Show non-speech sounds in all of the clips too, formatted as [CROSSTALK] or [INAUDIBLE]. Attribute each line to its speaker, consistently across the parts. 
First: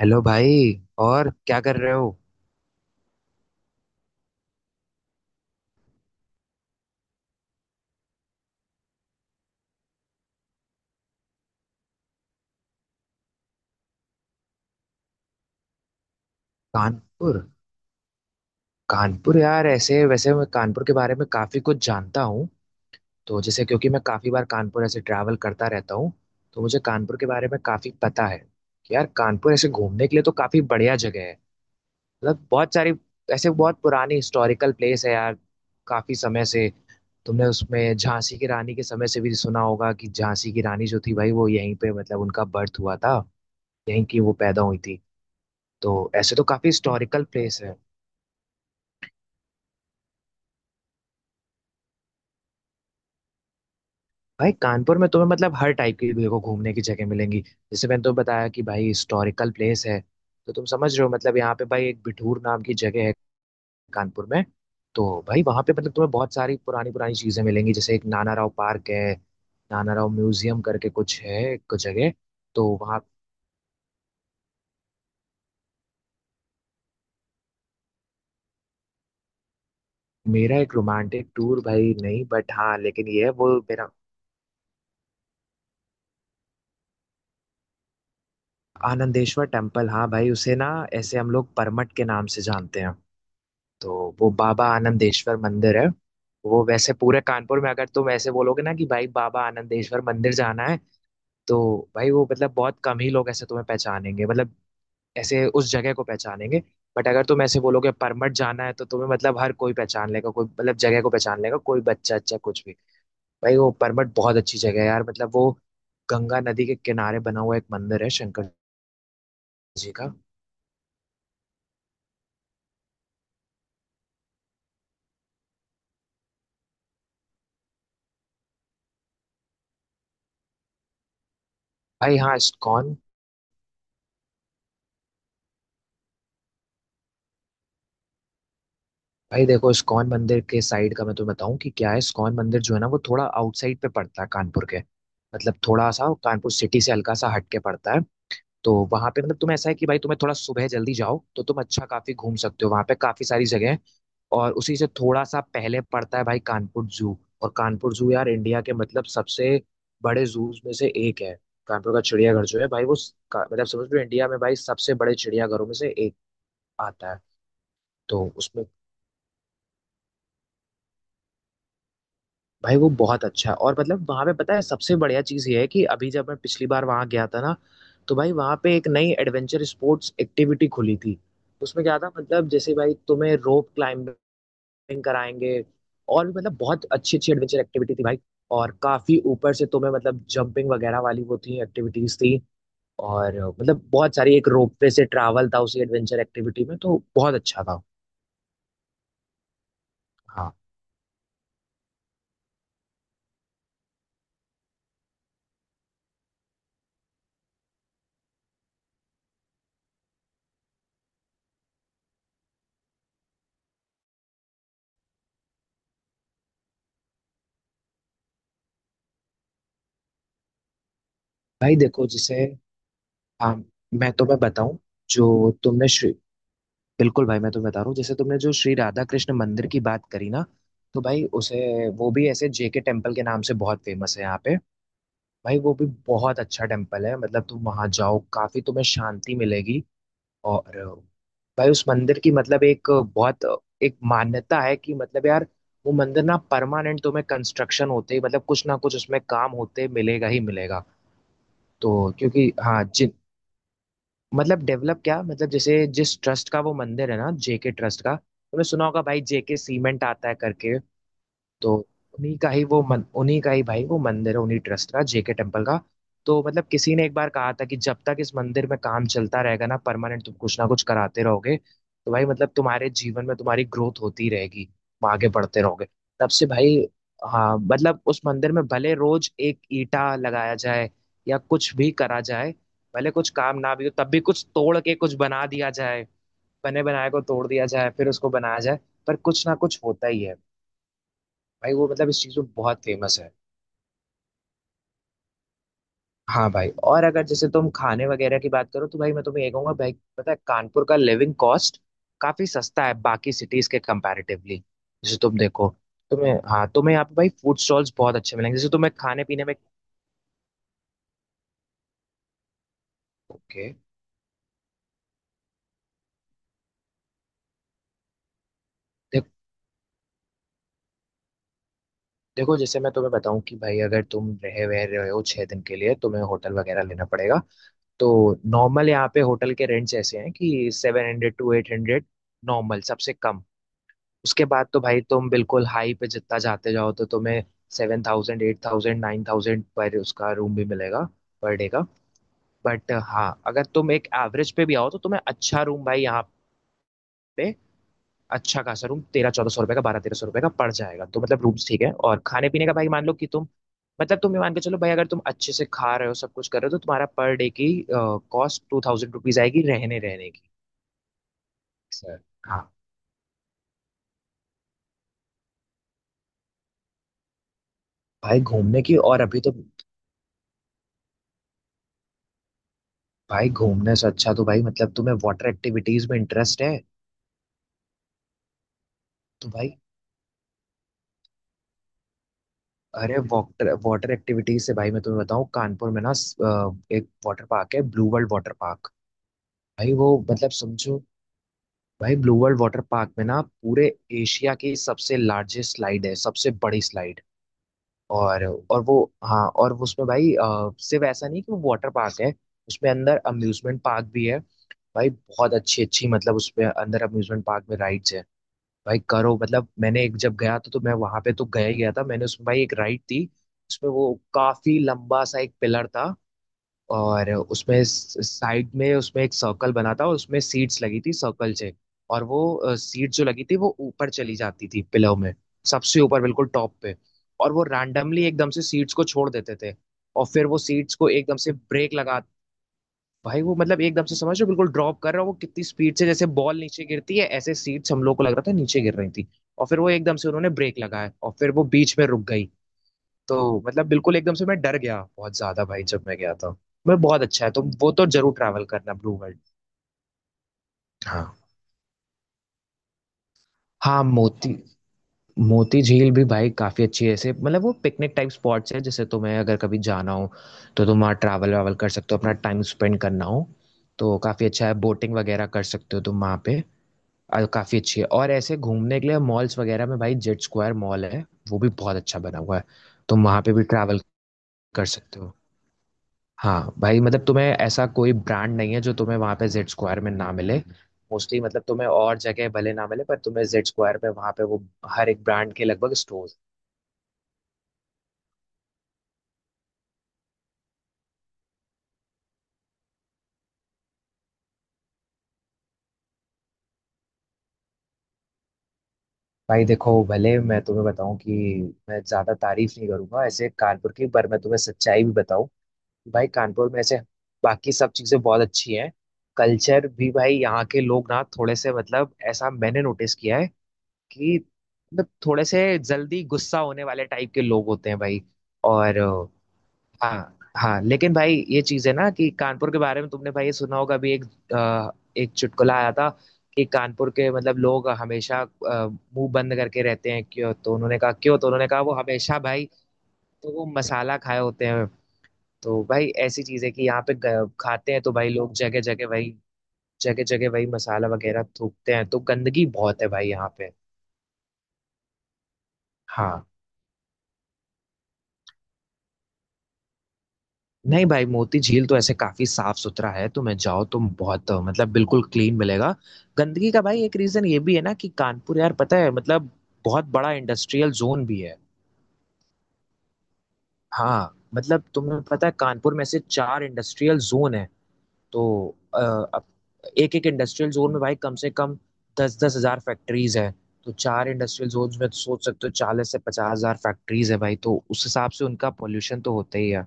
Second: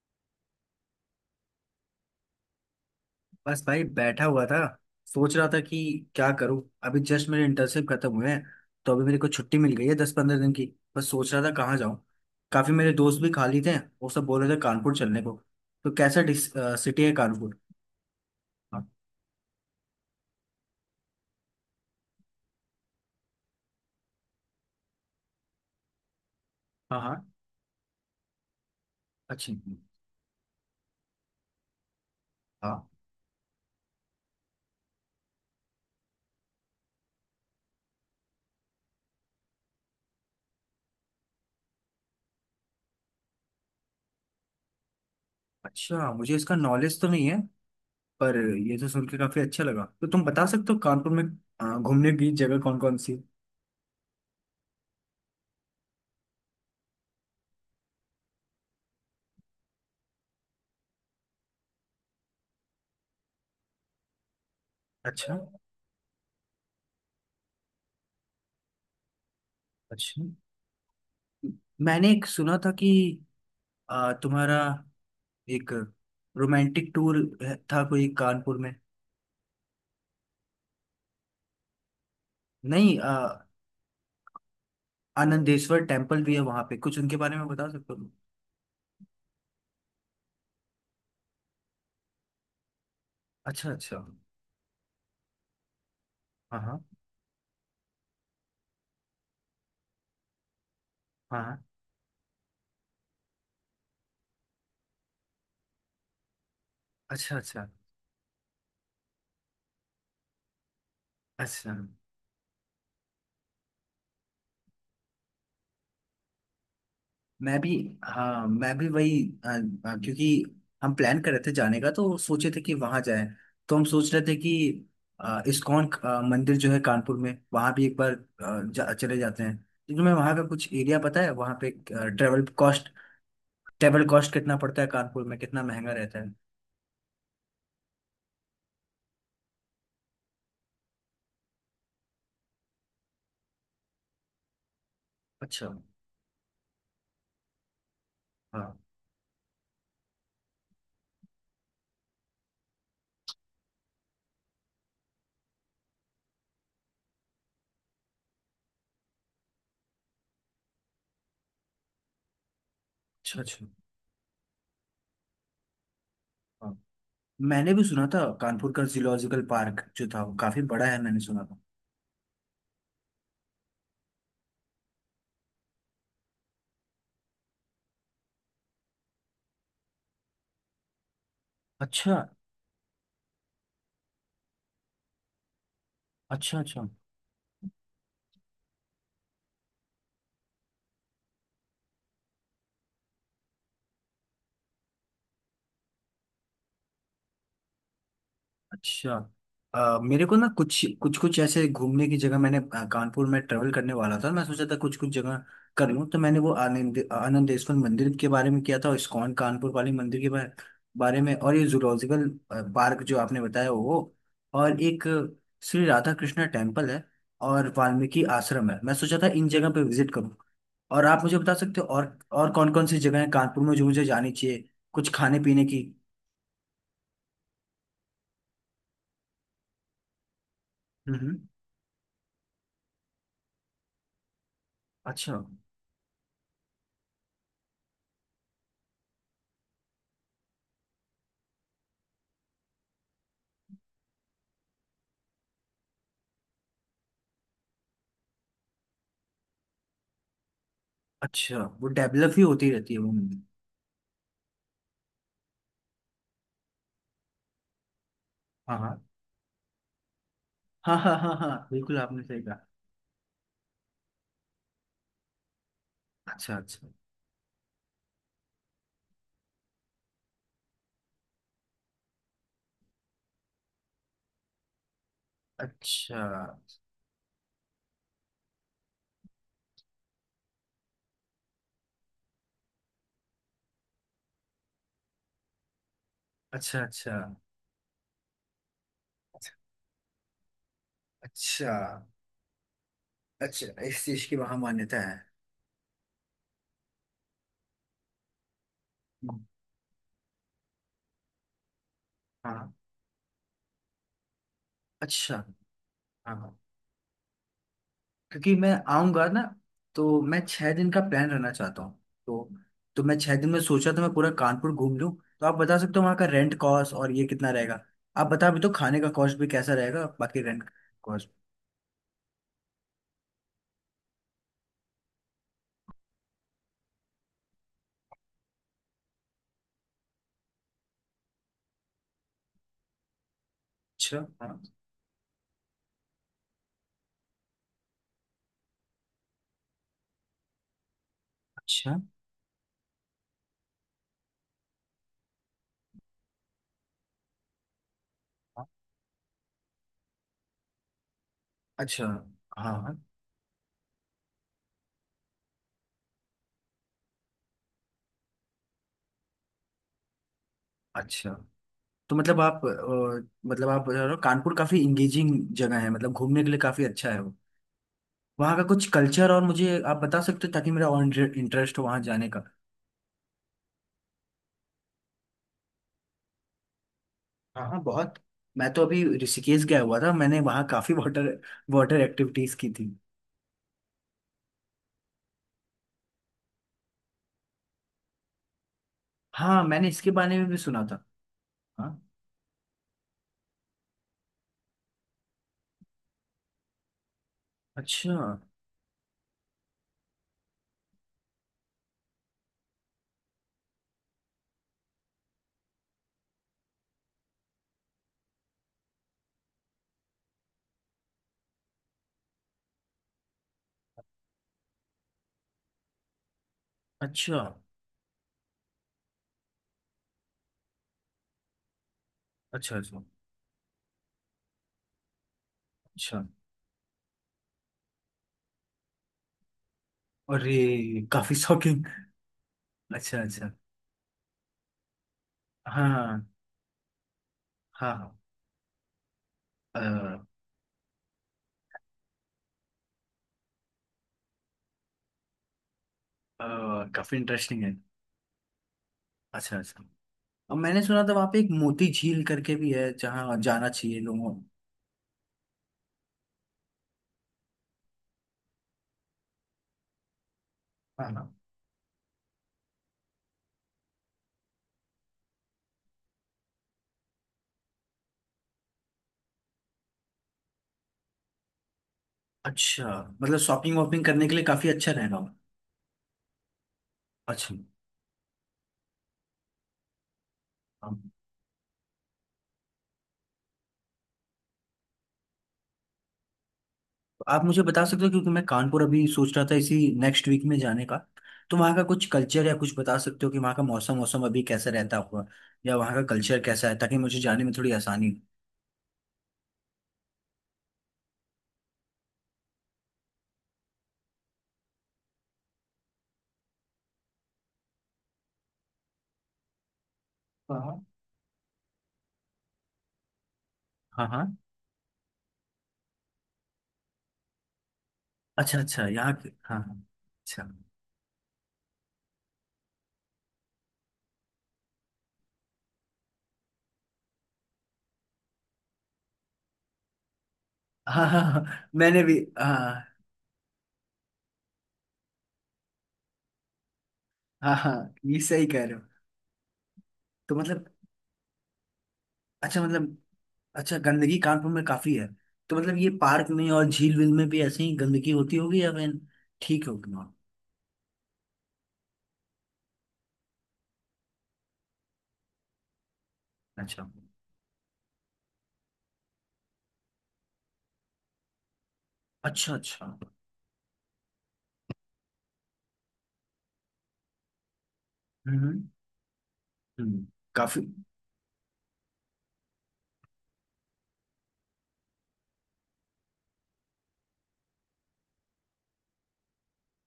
Speaker 1: Hello भाई। और क्या कर रहे हो?
Speaker 2: बस भाई बैठा हुआ था। सोच रहा था कि क्या करूं। अभी जस्ट मेरे इंटर्नशिप खत्म हुए हैं। तो अभी मेरे को छुट्टी मिल गई है 10-15 दिन की। बस सोच रहा था कहाँ जाऊं। काफी मेरे दोस्त भी खाली थे। वो सब बोल रहे थे कानपुर चलने को। तो कैसा सिटी है
Speaker 1: कानपुर
Speaker 2: कानपुर? हाँ
Speaker 1: कानपुर यार ऐसे वैसे मैं कानपुर के बारे में काफ़ी कुछ जानता हूँ। तो जैसे क्योंकि मैं काफ़ी बार कानपुर ऐसे ट्रैवल करता रहता हूँ, तो मुझे
Speaker 2: हाँ
Speaker 1: कानपुर
Speaker 2: हाँ,
Speaker 1: के बारे में काफ़ी पता है कि यार कानपुर
Speaker 2: अच्छी।
Speaker 1: ऐसे घूमने के लिए तो काफ़ी बढ़िया जगह है। मतलब बहुत
Speaker 2: हाँ।
Speaker 1: सारी ऐसे बहुत पुरानी हिस्टोरिकल प्लेस है यार। काफ़ी समय से तुमने उसमें झांसी की रानी के समय से भी सुना होगा कि झांसी की रानी जो थी भाई वो यहीं पे मतलब उनका बर्थ हुआ था। यहीं की वो पैदा हुई थी। तो
Speaker 2: अच्छा, मुझे
Speaker 1: ऐसे तो
Speaker 2: इसका
Speaker 1: काफी
Speaker 2: नॉलेज तो
Speaker 1: हिस्टोरिकल
Speaker 2: नहीं है।
Speaker 1: प्लेस है।
Speaker 2: पर ये तो सुन के काफी अच्छा लगा। तो तुम बता सकते हो कानपुर में घूमने की जगह कौन कौन सी है?
Speaker 1: भाई कानपुर में तुम्हें मतलब हर टाइप की देखो घूमने की जगह मिलेंगी, जैसे मैंने तो बताया कि भाई हिस्टोरिकल प्लेस है। तो तुम समझ रहे हो मतलब यहाँ पे भाई एक बिठूर नाम की जगह है कानपुर में। तो
Speaker 2: अच्छा
Speaker 1: भाई वहाँ पे मतलब तुम्हें बहुत सारी पुरानी पुरानी चीजें मिलेंगी, जैसे एक नाना राव पार्क है। नाना राव
Speaker 2: अच्छा।
Speaker 1: म्यूजियम करके कुछ है एक
Speaker 2: मैंने
Speaker 1: जगह।
Speaker 2: एक सुना
Speaker 1: तो
Speaker 2: था कि
Speaker 1: वहाँ
Speaker 2: तुम्हारा एक रोमांटिक टूर था कोई कानपुर में।
Speaker 1: मेरा एक रोमांटिक टूर भाई नहीं, बट हाँ
Speaker 2: नहीं,
Speaker 1: लेकिन ये है वो मेरा।
Speaker 2: आनंदेश्वर टेम्पल भी है वहां पे, कुछ उनके बारे में बता सकते हो?
Speaker 1: आनंदेश्वर टेम्पल, हाँ भाई उसे ना ऐसे हम लोग परमट के नाम से जानते हैं।
Speaker 2: अच्छा
Speaker 1: तो
Speaker 2: अच्छा।
Speaker 1: वो बाबा आनंदेश्वर मंदिर है।
Speaker 2: हाँ
Speaker 1: वो
Speaker 2: हाँ,
Speaker 1: वैसे पूरे कानपुर में अगर तुम ऐसे बोलोगे ना कि भाई बाबा आनंदेश्वर मंदिर जाना है,
Speaker 2: हाँ हाँ,
Speaker 1: तो भाई वो मतलब बहुत कम ही लोग ऐसे तुम्हें पहचानेंगे मतलब ऐसे उस जगह को पहचानेंगे। बट अगर
Speaker 2: अच्छा
Speaker 1: तुम ऐसे
Speaker 2: अच्छा।
Speaker 1: बोलोगे परमठ जाना है, तो तुम्हें मतलब हर कोई पहचान लेगा, कोई मतलब जगह को पहचान लेगा
Speaker 2: अच्छा,
Speaker 1: कोई बच्चा, अच्छा कुछ भी। भाई वो परमठ बहुत अच्छी जगह है यार, मतलब वो गंगा नदी के किनारे बना हुआ
Speaker 2: मैं
Speaker 1: एक
Speaker 2: भी।
Speaker 1: मंदिर है
Speaker 2: हाँ,
Speaker 1: शंकर
Speaker 2: मैं भी वही,
Speaker 1: जी का।
Speaker 2: क्योंकि हम प्लान कर रहे थे जाने का, तो सोचे थे कि वहां जाएं। तो हम सोच रहे थे कि इस्कॉन मंदिर जो है कानपुर में वहां भी एक बार चले जाते हैं। तो तुम्हें वहां का कुछ एरिया पता है वहां पे?
Speaker 1: भाई हाँ,
Speaker 2: travel cost
Speaker 1: ISKCON.
Speaker 2: Travel cost कितना पड़ता है कानपुर में? कितना महंगा रहता है?
Speaker 1: भाई देखो इस्कॉन मंदिर के साइड का मैं तुम्हें बताऊं कि क्या है, इस्कॉन मंदिर जो है ना वो थोड़ा आउटसाइड पे पड़ता है कानपुर के। मतलब
Speaker 2: अच्छा।
Speaker 1: थोड़ा सा कानपुर सिटी से हल्का सा हट के पड़ता है। तो
Speaker 2: हाँ।
Speaker 1: वहां पे मतलब तुम, ऐसा है कि भाई तुम्हें थोड़ा सुबह जल्दी जाओ तो तुम अच्छा काफी घूम सकते हो, वहां पे काफी सारी जगह है। और उसी से थोड़ा सा पहले पड़ता है भाई कानपुर जू। और कानपुर जू यार इंडिया के मतलब सबसे बड़े जू में से एक है। कानपुर का चिड़ियाघर जो है भाई वो
Speaker 2: अच्छा अच्छा।
Speaker 1: मतलब समझ लो इंडिया में भाई सबसे बड़े चिड़ियाघरों में से एक
Speaker 2: हाँ,
Speaker 1: आता है।
Speaker 2: मैंने भी सुना था
Speaker 1: तो उसमें
Speaker 2: कानपुर का जियोलॉजिकल पार्क जो था वो काफी बड़ा है, मैंने सुना था।
Speaker 1: भाई वो बहुत अच्छा है, और मतलब वहाँ पे पता है सबसे बढ़िया चीज़ ये है कि अभी जब मैं पिछली बार वहाँ गया था ना तो भाई वहाँ पे एक नई एडवेंचर स्पोर्ट्स एक्टिविटी खुली थी। उसमें क्या था
Speaker 2: अच्छा
Speaker 1: मतलब जैसे भाई तुम्हें रोप क्लाइंबिंग कराएंगे। और भी मतलब
Speaker 2: अच्छा अच्छा।
Speaker 1: बहुत अच्छी अच्छी एडवेंचर एक्टिविटी थी भाई। और काफी ऊपर से तुम्हें मतलब जंपिंग वगैरह वाली वो थी एक्टिविटीज थी। और मतलब बहुत सारी, एक रोप वे से ट्रैवल था उसी एडवेंचर एक्टिविटी में, तो बहुत अच्छा था।
Speaker 2: अच्छा। मेरे को ना
Speaker 1: हाँ
Speaker 2: कुछ कुछ कुछ ऐसे घूमने की जगह, मैंने कानपुर में ट्रेवल करने वाला था, मैं सोचा था कुछ कुछ जगह कर लूँ। तो मैंने वो आनंदेश्वर मंदिर के बारे में किया था, और इस्कॉन कानपुर वाली मंदिर के बारे बारे में, और ये जूलॉजिकल पार्क जो आपने बताया वो, और एक श्री राधा कृष्णा टेम्पल है, और वाल्मीकि आश्रम है। मैं सोचा था इन जगह पे विजिट करूँ। और आप मुझे बता
Speaker 1: भाई
Speaker 2: सकते हो
Speaker 1: देखो
Speaker 2: और
Speaker 1: जैसे,
Speaker 2: कौन कौन सी जगह है
Speaker 1: हाँ
Speaker 2: कानपुर में जो मुझे
Speaker 1: मैं
Speaker 2: जानी
Speaker 1: तुम्हें
Speaker 2: चाहिए?
Speaker 1: बताऊं,
Speaker 2: कुछ खाने
Speaker 1: जो
Speaker 2: पीने की।
Speaker 1: तुमने श्री बिल्कुल भाई मैं तुम्हें बता रहा हूँ, जैसे तुमने जो श्री राधा कृष्ण मंदिर की बात करी ना, तो
Speaker 2: हम्म
Speaker 1: भाई
Speaker 2: हम्म,
Speaker 1: उसे वो भी ऐसे जेके टेम्पल के नाम से बहुत फेमस है यहाँ पे।
Speaker 2: अच्छा
Speaker 1: भाई वो भी बहुत अच्छा टेम्पल है, मतलब तुम वहां जाओ काफी तुम्हें शांति मिलेगी। और भाई उस मंदिर की मतलब एक मान्यता है कि मतलब यार वो मंदिर ना परमानेंट तुम्हें कंस्ट्रक्शन होते ही मतलब कुछ ना कुछ उसमें काम होते मिलेगा ही मिलेगा।
Speaker 2: अच्छा। वो
Speaker 1: तो
Speaker 2: डेवलप ही
Speaker 1: क्योंकि
Speaker 2: होती
Speaker 1: हाँ,
Speaker 2: रहती है वो मूवी?
Speaker 1: मतलब डेवलप क्या, मतलब जैसे जिस ट्रस्ट का वो मंदिर है ना, जेके ट्रस्ट का तुमने
Speaker 2: हाँ
Speaker 1: सुना
Speaker 2: हाँ।
Speaker 1: होगा भाई, जेके सीमेंट आता है करके।
Speaker 2: हाँ हाँ हाँ हाँ
Speaker 1: तो
Speaker 2: बिल्कुल आपने
Speaker 1: उन्हीं
Speaker 2: सही
Speaker 1: का ही
Speaker 2: कहा।
Speaker 1: वो मन उन्हीं का ही भाई वो मंदिर है उन्हीं ट्रस्ट का, जेके टेम्पल का। तो
Speaker 2: अच्छा
Speaker 1: मतलब
Speaker 2: अच्छा।
Speaker 1: किसी ने एक बार कहा था कि जब तक इस मंदिर में काम चलता रहेगा ना, परमानेंट तुम कुछ ना कुछ कराते रहोगे तो भाई मतलब तुम्हारे जीवन में तुम्हारी ग्रोथ होती रहेगी, तुम आगे बढ़ते रहोगे।
Speaker 2: अच्छा
Speaker 1: तब से भाई, हाँ मतलब उस मंदिर में भले रोज एक ईंटा लगाया जाए या कुछ भी करा जाए, भले कुछ काम ना भी हो तब भी कुछ तोड़ के कुछ बना दिया जाए।
Speaker 2: अच्छा।
Speaker 1: बने बनाए
Speaker 2: अच्छा।
Speaker 1: को तोड़ दिया जाए फिर उसको बनाया जाए, पर कुछ ना कुछ होता ही है।
Speaker 2: अच्छा।
Speaker 1: भाई वो मतलब इस चीज में बहुत फेमस है।
Speaker 2: अच्छा इस चीज की वहां मान्यता है।
Speaker 1: हाँ भाई, और अगर जैसे तुम खाने वगैरह की बात करो तो भाई मैं
Speaker 2: हम्म,
Speaker 1: तुम्हें ये कहूंगा भाई, पता है कानपुर का लिविंग कॉस्ट काफी
Speaker 2: हाँ।
Speaker 1: सस्ता है बाकी सिटीज के कंपैरेटिवली। जैसे
Speaker 2: अच्छा।
Speaker 1: तुम देखो, तुम्हें
Speaker 2: हाँ हाँ।
Speaker 1: हाँ तुम्हें यहाँ पे भाई फूड स्टॉल्स बहुत अच्छे
Speaker 2: क्योंकि
Speaker 1: मिलेंगे, जैसे
Speaker 2: मैं
Speaker 1: तुम्हें खाने
Speaker 2: आऊंगा ना,
Speaker 1: पीने में।
Speaker 2: तो मैं 6 दिन का प्लान रहना चाहता हूँ। तो मैं छह दिन में
Speaker 1: ओके।
Speaker 2: सोचा तो मैं पूरा कानपुर घूम लूँ। तो आप बता सकते हो वहाँ का रेंट कॉस्ट और ये कितना रहेगा? आप बता भी, तो खाने का
Speaker 1: देख,
Speaker 2: कॉस्ट भी कैसा रहेगा, बाकी रेंट कॉस्ट?
Speaker 1: देखो जैसे मैं तुम्हें बताऊं कि भाई अगर तुम रहे वह रहे हो 6 दिन के लिए, तुम्हें होटल वगैरह लेना पड़ेगा। तो नॉर्मल यहाँ पे होटल के रेंट्स ऐसे हैं कि 700 टू 800, नॉर्मल सबसे कम।
Speaker 2: अच्छा
Speaker 1: उसके
Speaker 2: हाँ।
Speaker 1: बाद तो भाई तुम बिल्कुल हाई पे जितना जाते जाओ तो तुम्हें 7000, 8000, 9000 पर उसका रूम भी मिलेगा, पर डे का।
Speaker 2: अच्छा
Speaker 1: बट हाँ, अगर तुम एक एवरेज पे भी आओ तो तुम्हें अच्छा रूम भाई यहाँ पे, अच्छा खासा रूम 1300-1400 रुपए का, 1200-1300 रुपए का पड़ जाएगा, तो मतलब रूम्स ठीक है।
Speaker 2: अच्छा।
Speaker 1: और खाने पीने का
Speaker 2: हाँ
Speaker 1: भाई
Speaker 2: हाँ,
Speaker 1: मान लो कि तुम, मतलब तुम ये मान के चलो भाई अगर तुम अच्छे से खा रहे हो सब कुछ कर रहे हो, तो तुम्हारा पर डे की कॉस्ट 2000 रुपीज आएगी रहने रहने की,
Speaker 2: अच्छा। तो
Speaker 1: सर।
Speaker 2: मतलब आप,
Speaker 1: हाँ
Speaker 2: मतलब आप बता रहे हो, कानपुर काफी इंगेजिंग जगह है, मतलब घूमने के लिए काफी अच्छा है वो।
Speaker 1: भाई,
Speaker 2: वहाँ का
Speaker 1: घूमने
Speaker 2: कुछ
Speaker 1: की और
Speaker 2: कल्चर
Speaker 1: अभी
Speaker 2: और
Speaker 1: तो,
Speaker 2: मुझे आप बता सकते हो, ताकि मेरा और इंटरेस्ट हो वहाँ जाने का।
Speaker 1: भाई घूमने से अच्छा तो भाई मतलब तुम्हें वाटर एक्टिविटीज में इंटरेस्ट है,
Speaker 2: हाँ हाँ, बहुत। मैं तो अभी
Speaker 1: तो
Speaker 2: ऋषिकेश
Speaker 1: भाई,
Speaker 2: गया हुआ था, मैंने वहाँ काफी वाटर वाटर एक्टिविटीज की थी।
Speaker 1: अरे वाटर वाटर एक्टिविटीज से भाई मैं तुम्हें बताऊं कानपुर में ना एक वाटर पार्क है, ब्लू वर्ल्ड वाटर पार्क।
Speaker 2: हाँ, मैंने
Speaker 1: भाई वो
Speaker 2: इसके बारे में
Speaker 1: मतलब
Speaker 2: भी सुना
Speaker 1: समझो,
Speaker 2: था। हाँ।
Speaker 1: भाई ब्लू वर्ल्ड वाटर पार्क में ना पूरे एशिया की सबसे लार्जेस्ट स्लाइड है, सबसे बड़ी स्लाइड।
Speaker 2: अच्छा।
Speaker 1: और और वो हाँ और वो उसमें भाई सिर्फ ऐसा नहीं कि वो वाटर पार्क है, उसमें अंदर अम्यूजमेंट पार्क भी है। भाई बहुत अच्छी अच्छी, मतलब उसमें अंदर अम्यूजमेंट पार्क में राइड्स है भाई। करो मतलब मैंने एक जब गया था तो मैं वहां पे तो गया ही गया था, मैंने उसमें भाई एक राइड थी, उसमें वो काफी लंबा सा एक पिलर था, और
Speaker 2: अच्छा
Speaker 1: उसमें साइड में उसमें एक सर्कल बना था और उसमें सीट्स लगी थी सर्कल से। और वो
Speaker 2: अच्छा। अच्छा
Speaker 1: सीट जो लगी थी वो ऊपर चली जाती थी पिलर में, सबसे
Speaker 2: अच्छा।
Speaker 1: ऊपर बिल्कुल टॉप पे। और वो रैंडमली एकदम से सीट्स को छोड़ देते थे, और फिर
Speaker 2: अरे!
Speaker 1: वो सीट्स को
Speaker 2: काफी
Speaker 1: एकदम से
Speaker 2: शॉकिंग।
Speaker 1: ब्रेक लगा।
Speaker 2: अच्छा
Speaker 1: भाई
Speaker 2: अच्छा।
Speaker 1: वो मतलब एकदम से समझ रहे हो बिल्कुल ड्रॉप कर रहा है वो, कितनी स्पीड से
Speaker 2: हाँ
Speaker 1: जैसे बॉल नीचे गिरती है ऐसे सीट्स
Speaker 2: हाँ
Speaker 1: हम लोग
Speaker 2: हाँ।
Speaker 1: को लग रहा था नीचे गिर रही थी। और फिर
Speaker 2: अ,
Speaker 1: वो एकदम से उन्होंने ब्रेक लगाया और फिर वो बीच में रुक गई। तो मतलब बिल्कुल एकदम से मैं डर गया बहुत ज्यादा भाई जब मैं गया था। मैं
Speaker 2: काफी
Speaker 1: बहुत अच्छा है, तो
Speaker 2: इंटरेस्टिंग है।
Speaker 1: वो तो जरूर ट्रैवल करना, ब्लू वर्ल्ड।
Speaker 2: अच्छा अच्छा। अब मैंने सुना था
Speaker 1: हाँ
Speaker 2: वहां पे एक मोती झील करके भी है, जहाँ जाना चाहिए
Speaker 1: हाँ,
Speaker 2: लोगों को।
Speaker 1: मोती मोती झील भी भाई काफी अच्छी है, ऐसे मतलब वो पिकनिक टाइप स्पॉट्स है, जैसे तुम्हें अगर कभी जाना हो तो तुम
Speaker 2: हाँ
Speaker 1: वहाँ
Speaker 2: हाँ।
Speaker 1: ट्रैवल वावल कर सकते हो, अपना टाइम स्पेंड करना हो, तो काफी अच्छा है, बोटिंग वगैरह कर सकते हो तुम वहाँ पे। काफी अच्छी है। और ऐसे घूमने के लिए मॉल्स वगैरह में भाई जेड स्क्वायर मॉल है, वो भी बहुत अच्छा बना हुआ है।
Speaker 2: अच्छा।
Speaker 1: तुम
Speaker 2: मतलब
Speaker 1: वहां पे भी
Speaker 2: शॉपिंग
Speaker 1: ट्रैवल
Speaker 2: वॉपिंग करने के लिए काफी
Speaker 1: कर
Speaker 2: अच्छा रहेगा
Speaker 1: सकते
Speaker 2: वो।
Speaker 1: हो। हाँ भाई मतलब तुम्हें
Speaker 2: अच्छा।
Speaker 1: ऐसा कोई ब्रांड नहीं है जो तुम्हें वहां पे जेड स्क्वायर में ना मिले।
Speaker 2: अब
Speaker 1: मोस्टली मतलब तुम्हें और जगह भले ना मिले, पर तुम्हें जेड स्क्वायर पे वहां पे वो हर एक ब्रांड के लगभग स्टोर।
Speaker 2: आप मुझे बता सकते हो, क्योंकि मैं कानपुर अभी सोच रहा था इसी नेक्स्ट वीक में जाने का। तो वहाँ का कुछ कल्चर या कुछ बता सकते हो कि वहाँ का मौसम मौसम अभी कैसा रहता होगा? या वहाँ का कल्चर कैसा है, ताकि मुझे जाने में थोड़ी आसानी
Speaker 1: भाई देखो भले मैं तुम्हें बताऊं कि मैं ज्यादा तारीफ नहीं करूंगा ऐसे कानपुर की, पर मैं तुम्हें सच्चाई भी बताऊं, भाई कानपुर में से बाकी सब चीजें बहुत अच्छी हैं। कल्चर भी भाई
Speaker 2: हो। हाँ
Speaker 1: यहाँ के
Speaker 2: हाँ।
Speaker 1: लोग ना थोड़े से, मतलब ऐसा मैंने नोटिस किया है
Speaker 2: हाँ हाँ।
Speaker 1: कि मतलब थोड़े से जल्दी गुस्सा होने वाले टाइप के लोग होते हैं भाई।
Speaker 2: अच्छा अच्छा,
Speaker 1: और
Speaker 2: यहाँ के। हाँ हाँ,
Speaker 1: हाँ
Speaker 2: अच्छा।
Speaker 1: हाँ, लेकिन भाई ये चीज है ना कि कानपुर के बारे में तुमने भाई ये सुना होगा, अभी अ, एक चुटकुला आया था कि कानपुर के मतलब लोग हमेशा मुंह बंद करके रहते हैं क्यों, तो उन्होंने
Speaker 2: हाँ
Speaker 1: कहा
Speaker 2: हाँ
Speaker 1: क्यों तो उन्होंने
Speaker 2: हाँ,
Speaker 1: कहा वो
Speaker 2: मैंने भी।
Speaker 1: हमेशा
Speaker 2: हाँ
Speaker 1: भाई,
Speaker 2: हाँ।
Speaker 1: तो वो मसाला खाए होते हैं। तो भाई ऐसी चीज है कि यहाँ पे
Speaker 2: हाँ
Speaker 1: खाते
Speaker 2: हाँ,
Speaker 1: हैं तो
Speaker 2: ये
Speaker 1: भाई
Speaker 2: सही
Speaker 1: लोग
Speaker 2: कह रहे
Speaker 1: जगह
Speaker 2: हो।
Speaker 1: जगह वही जगह
Speaker 2: तो
Speaker 1: जगह
Speaker 2: मतलब,
Speaker 1: वही मसाला वगैरह थूकते हैं, तो
Speaker 2: अच्छा
Speaker 1: गंदगी
Speaker 2: मतलब,
Speaker 1: बहुत है भाई यहाँ पे।
Speaker 2: अच्छा, गंदगी कानपुर में काफी है। तो मतलब ये पार्क
Speaker 1: हाँ।
Speaker 2: में और झील वील में भी ऐसे ही गंदगी होती होगी, या फिर ठीक होगी वहाँ?
Speaker 1: नहीं भाई, मोती झील तो ऐसे काफी साफ सुथरा है, तुम्हें जाओ तुम बहुत मतलब बिल्कुल क्लीन मिलेगा। गंदगी का
Speaker 2: अच्छा
Speaker 1: भाई एक रीजन ये भी है ना कि कानपुर यार पता है मतलब बहुत बड़ा इंडस्ट्रियल जोन भी है।
Speaker 2: अच्छा। अच्छा।
Speaker 1: हाँ मतलब तुम्हें पता है कानपुर में से चार इंडस्ट्रियल जोन है। तो
Speaker 2: हम्म
Speaker 1: अ, अब
Speaker 2: हम्म।
Speaker 1: एक एक
Speaker 2: काफी।
Speaker 1: इंडस्ट्रियल जोन में भाई कम से कम 10-10 हज़ार फैक्ट्रीज है। तो चार इंडस्ट्रियल जोन में तो सोच सकते हो 40-50 हज़ार फैक्ट्रीज है भाई, तो उस हिसाब से उनका पोल्यूशन तो होता ही है।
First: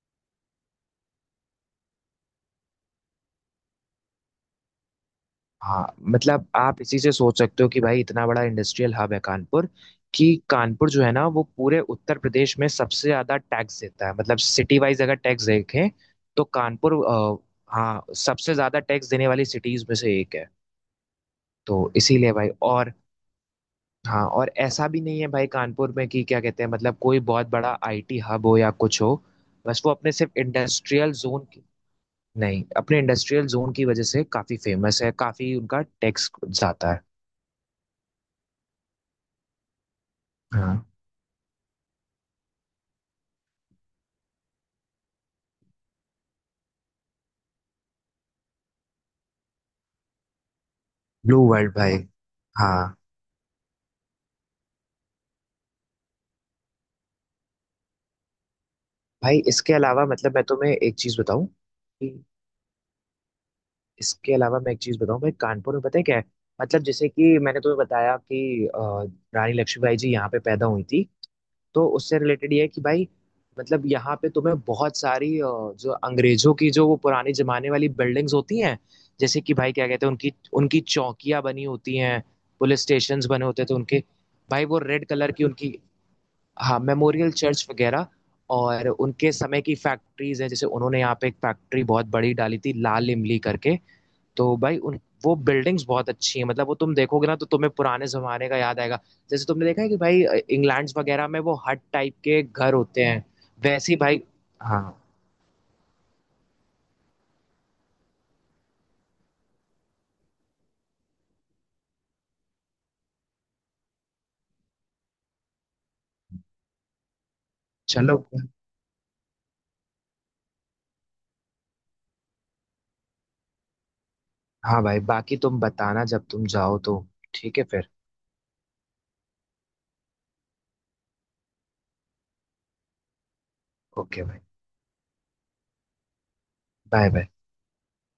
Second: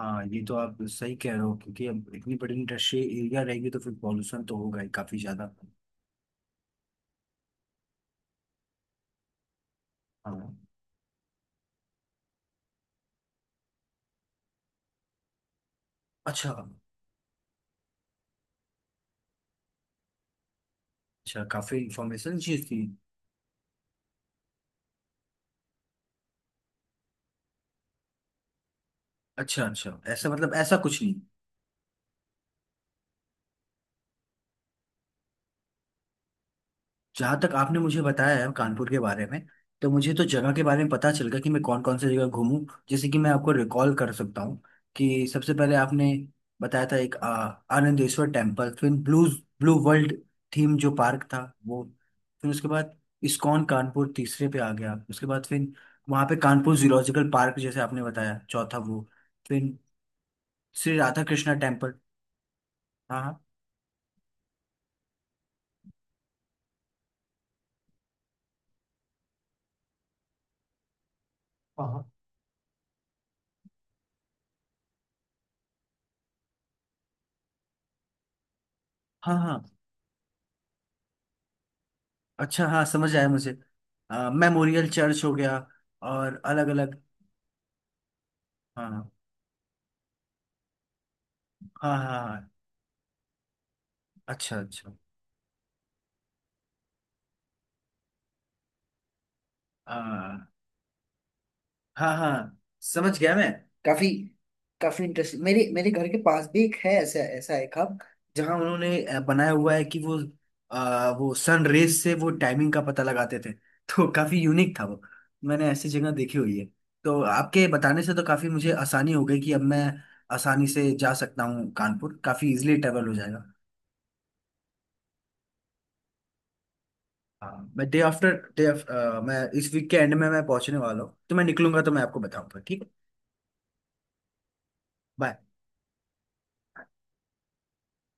Speaker 2: हाँ, ये तो आप सही कह रहे हो, क्योंकि अब इतनी बड़ी इंडस्ट्रियल एरिया रहेगी तो फिर पॉल्यूशन तो होगा ही काफी ज्यादा।
Speaker 1: हाँ मतलब आप इसी से सोच सकते हो कि भाई इतना बड़ा इंडस्ट्रियल हब है कानपुर, कि
Speaker 2: हाँ।
Speaker 1: कानपुर जो है ना वो पूरे उत्तर प्रदेश में सबसे ज्यादा टैक्स देता है, मतलब सिटी वाइज अगर टैक्स देखें, तो
Speaker 2: अच्छा
Speaker 1: कानपुर हाँ सबसे ज्यादा टैक्स देने वाली सिटीज में से एक है।
Speaker 2: अच्छा। काफी
Speaker 1: तो इसीलिए
Speaker 2: इंफॉर्मेशन
Speaker 1: भाई,
Speaker 2: चीज थी।
Speaker 1: और हाँ, और ऐसा भी नहीं है भाई कानपुर में कि क्या कहते हैं मतलब कोई बहुत बड़ा आईटी हब हो या कुछ हो।
Speaker 2: अच्छा
Speaker 1: बस वो
Speaker 2: अच्छा,
Speaker 1: अपने
Speaker 2: ऐसा
Speaker 1: सिर्फ
Speaker 2: मतलब ऐसा कुछ
Speaker 1: इंडस्ट्रियल
Speaker 2: नहीं।
Speaker 1: जोन की, नहीं अपने इंडस्ट्रियल जोन की वजह से काफी फेमस है, काफी उनका टैक्स जाता है।
Speaker 2: जहाँ तक आपने मुझे बताया है कानपुर के बारे में, तो मुझे तो जगह के बारे
Speaker 1: हाँ,
Speaker 2: में पता चल गया कि मैं कौन कौन सी जगह घूमूं। जैसे कि मैं आपको रिकॉल कर सकता हूँ कि सबसे पहले आपने बताया था एक, आनंदेश्वर टेम्पल। फिर ब्लू ब्लू वर्ल्ड थीम जो पार्क
Speaker 1: ब्लू
Speaker 2: था
Speaker 1: वर्ल्ड
Speaker 2: वो।
Speaker 1: भाई।
Speaker 2: फिर उसके
Speaker 1: हाँ
Speaker 2: बाद इस्कॉन कानपुर तीसरे पे आ गया। उसके बाद फिर वहाँ पे कानपुर जूलॉजिकल पार्क, जैसे आपने बताया, चौथा वो।
Speaker 1: भाई,
Speaker 2: फिर
Speaker 1: इसके अलावा मतलब मैं तुम्हें एक
Speaker 2: श्री
Speaker 1: चीज
Speaker 2: राधा
Speaker 1: बताऊं
Speaker 2: कृष्णा टेम्पल।
Speaker 1: कि,
Speaker 2: हाँ हाँ।
Speaker 1: इसके अलावा मैं एक चीज बताऊं भाई, कानपुर में पता है क्या है, मतलब जैसे कि मैंने तुम्हें बताया कि रानी लक्ष्मीबाई जी यहाँ पे पैदा हुई थी,
Speaker 2: हाँ
Speaker 1: तो
Speaker 2: हाँ।
Speaker 1: उससे रिलेटेड ये है कि भाई मतलब यहाँ पे तुम्हें बहुत सारी जो अंग्रेजों की जो वो पुराने जमाने वाली बिल्डिंग्स होती हैं,
Speaker 2: हाँ
Speaker 1: जैसे कि
Speaker 2: हाँ,
Speaker 1: भाई क्या कहते हैं, उनकी उनकी चौकियाँ बनी होती हैं,
Speaker 2: अच्छा
Speaker 1: पुलिस
Speaker 2: हाँ समझ
Speaker 1: स्टेशन
Speaker 2: आया
Speaker 1: बने
Speaker 2: मुझे।
Speaker 1: होते हैं तो उनके भाई वो
Speaker 2: मेमोरियल
Speaker 1: रेड
Speaker 2: चर्च
Speaker 1: कलर
Speaker 2: हो
Speaker 1: की
Speaker 2: गया,
Speaker 1: उनकी,
Speaker 2: और अलग
Speaker 1: हाँ
Speaker 2: अलग।
Speaker 1: मेमोरियल चर्च वगैरह, और
Speaker 2: हाँ
Speaker 1: उनके समय की फैक्ट्रीज है, जैसे उन्होंने यहाँ पे एक फैक्ट्री
Speaker 2: हाँ
Speaker 1: बहुत
Speaker 2: हाँ
Speaker 1: बड़ी
Speaker 2: हाँ,
Speaker 1: डाली थी लाल इमली करके। तो
Speaker 2: अच्छा
Speaker 1: भाई
Speaker 2: अच्छा।
Speaker 1: उन वो बिल्डिंग्स बहुत अच्छी हैं, मतलब वो तुम देखोगे ना तो तुम्हें पुराने जमाने का याद आएगा, जैसे तुमने देखा है कि भाई
Speaker 2: आ,
Speaker 1: इंग्लैंड वगैरह में वो हट टाइप
Speaker 2: हाँ
Speaker 1: के
Speaker 2: हाँ,
Speaker 1: घर होते
Speaker 2: समझ
Speaker 1: हैं,
Speaker 2: गया मैं।
Speaker 1: वैसे ही
Speaker 2: काफी,
Speaker 1: भाई। हाँ,
Speaker 2: इंटरेस्टिंग। मेरे मेरे घर के पास भी एक है ऐसा, एक हब, जहाँ उन्होंने बनाया हुआ है कि वो सन रेज से वो टाइमिंग का पता लगाते थे [LAUGHS] तो काफी यूनिक था वो। मैंने ऐसी जगह देखी हुई है। तो आपके बताने से
Speaker 1: चलो
Speaker 2: तो
Speaker 1: [LAUGHS]
Speaker 2: काफी मुझे आसानी हो गई कि अब मैं आसानी से जा सकता हूँ। कानपुर काफी इजिली ट्रेवल हो जाएगा।
Speaker 1: हाँ भाई, बाकी तुम बताना जब तुम जाओ तो, ठीक है
Speaker 2: हाँ, मैं
Speaker 1: फिर।
Speaker 2: डे आफ्टर डे मैं इस वीक के एंड में मैं पहुंचने वाला हूँ। तो मैं निकलूंगा तो मैं आपको बताऊंगा, ठीक है।
Speaker 1: ओके भाई।
Speaker 2: बाय।
Speaker 1: Bye bye.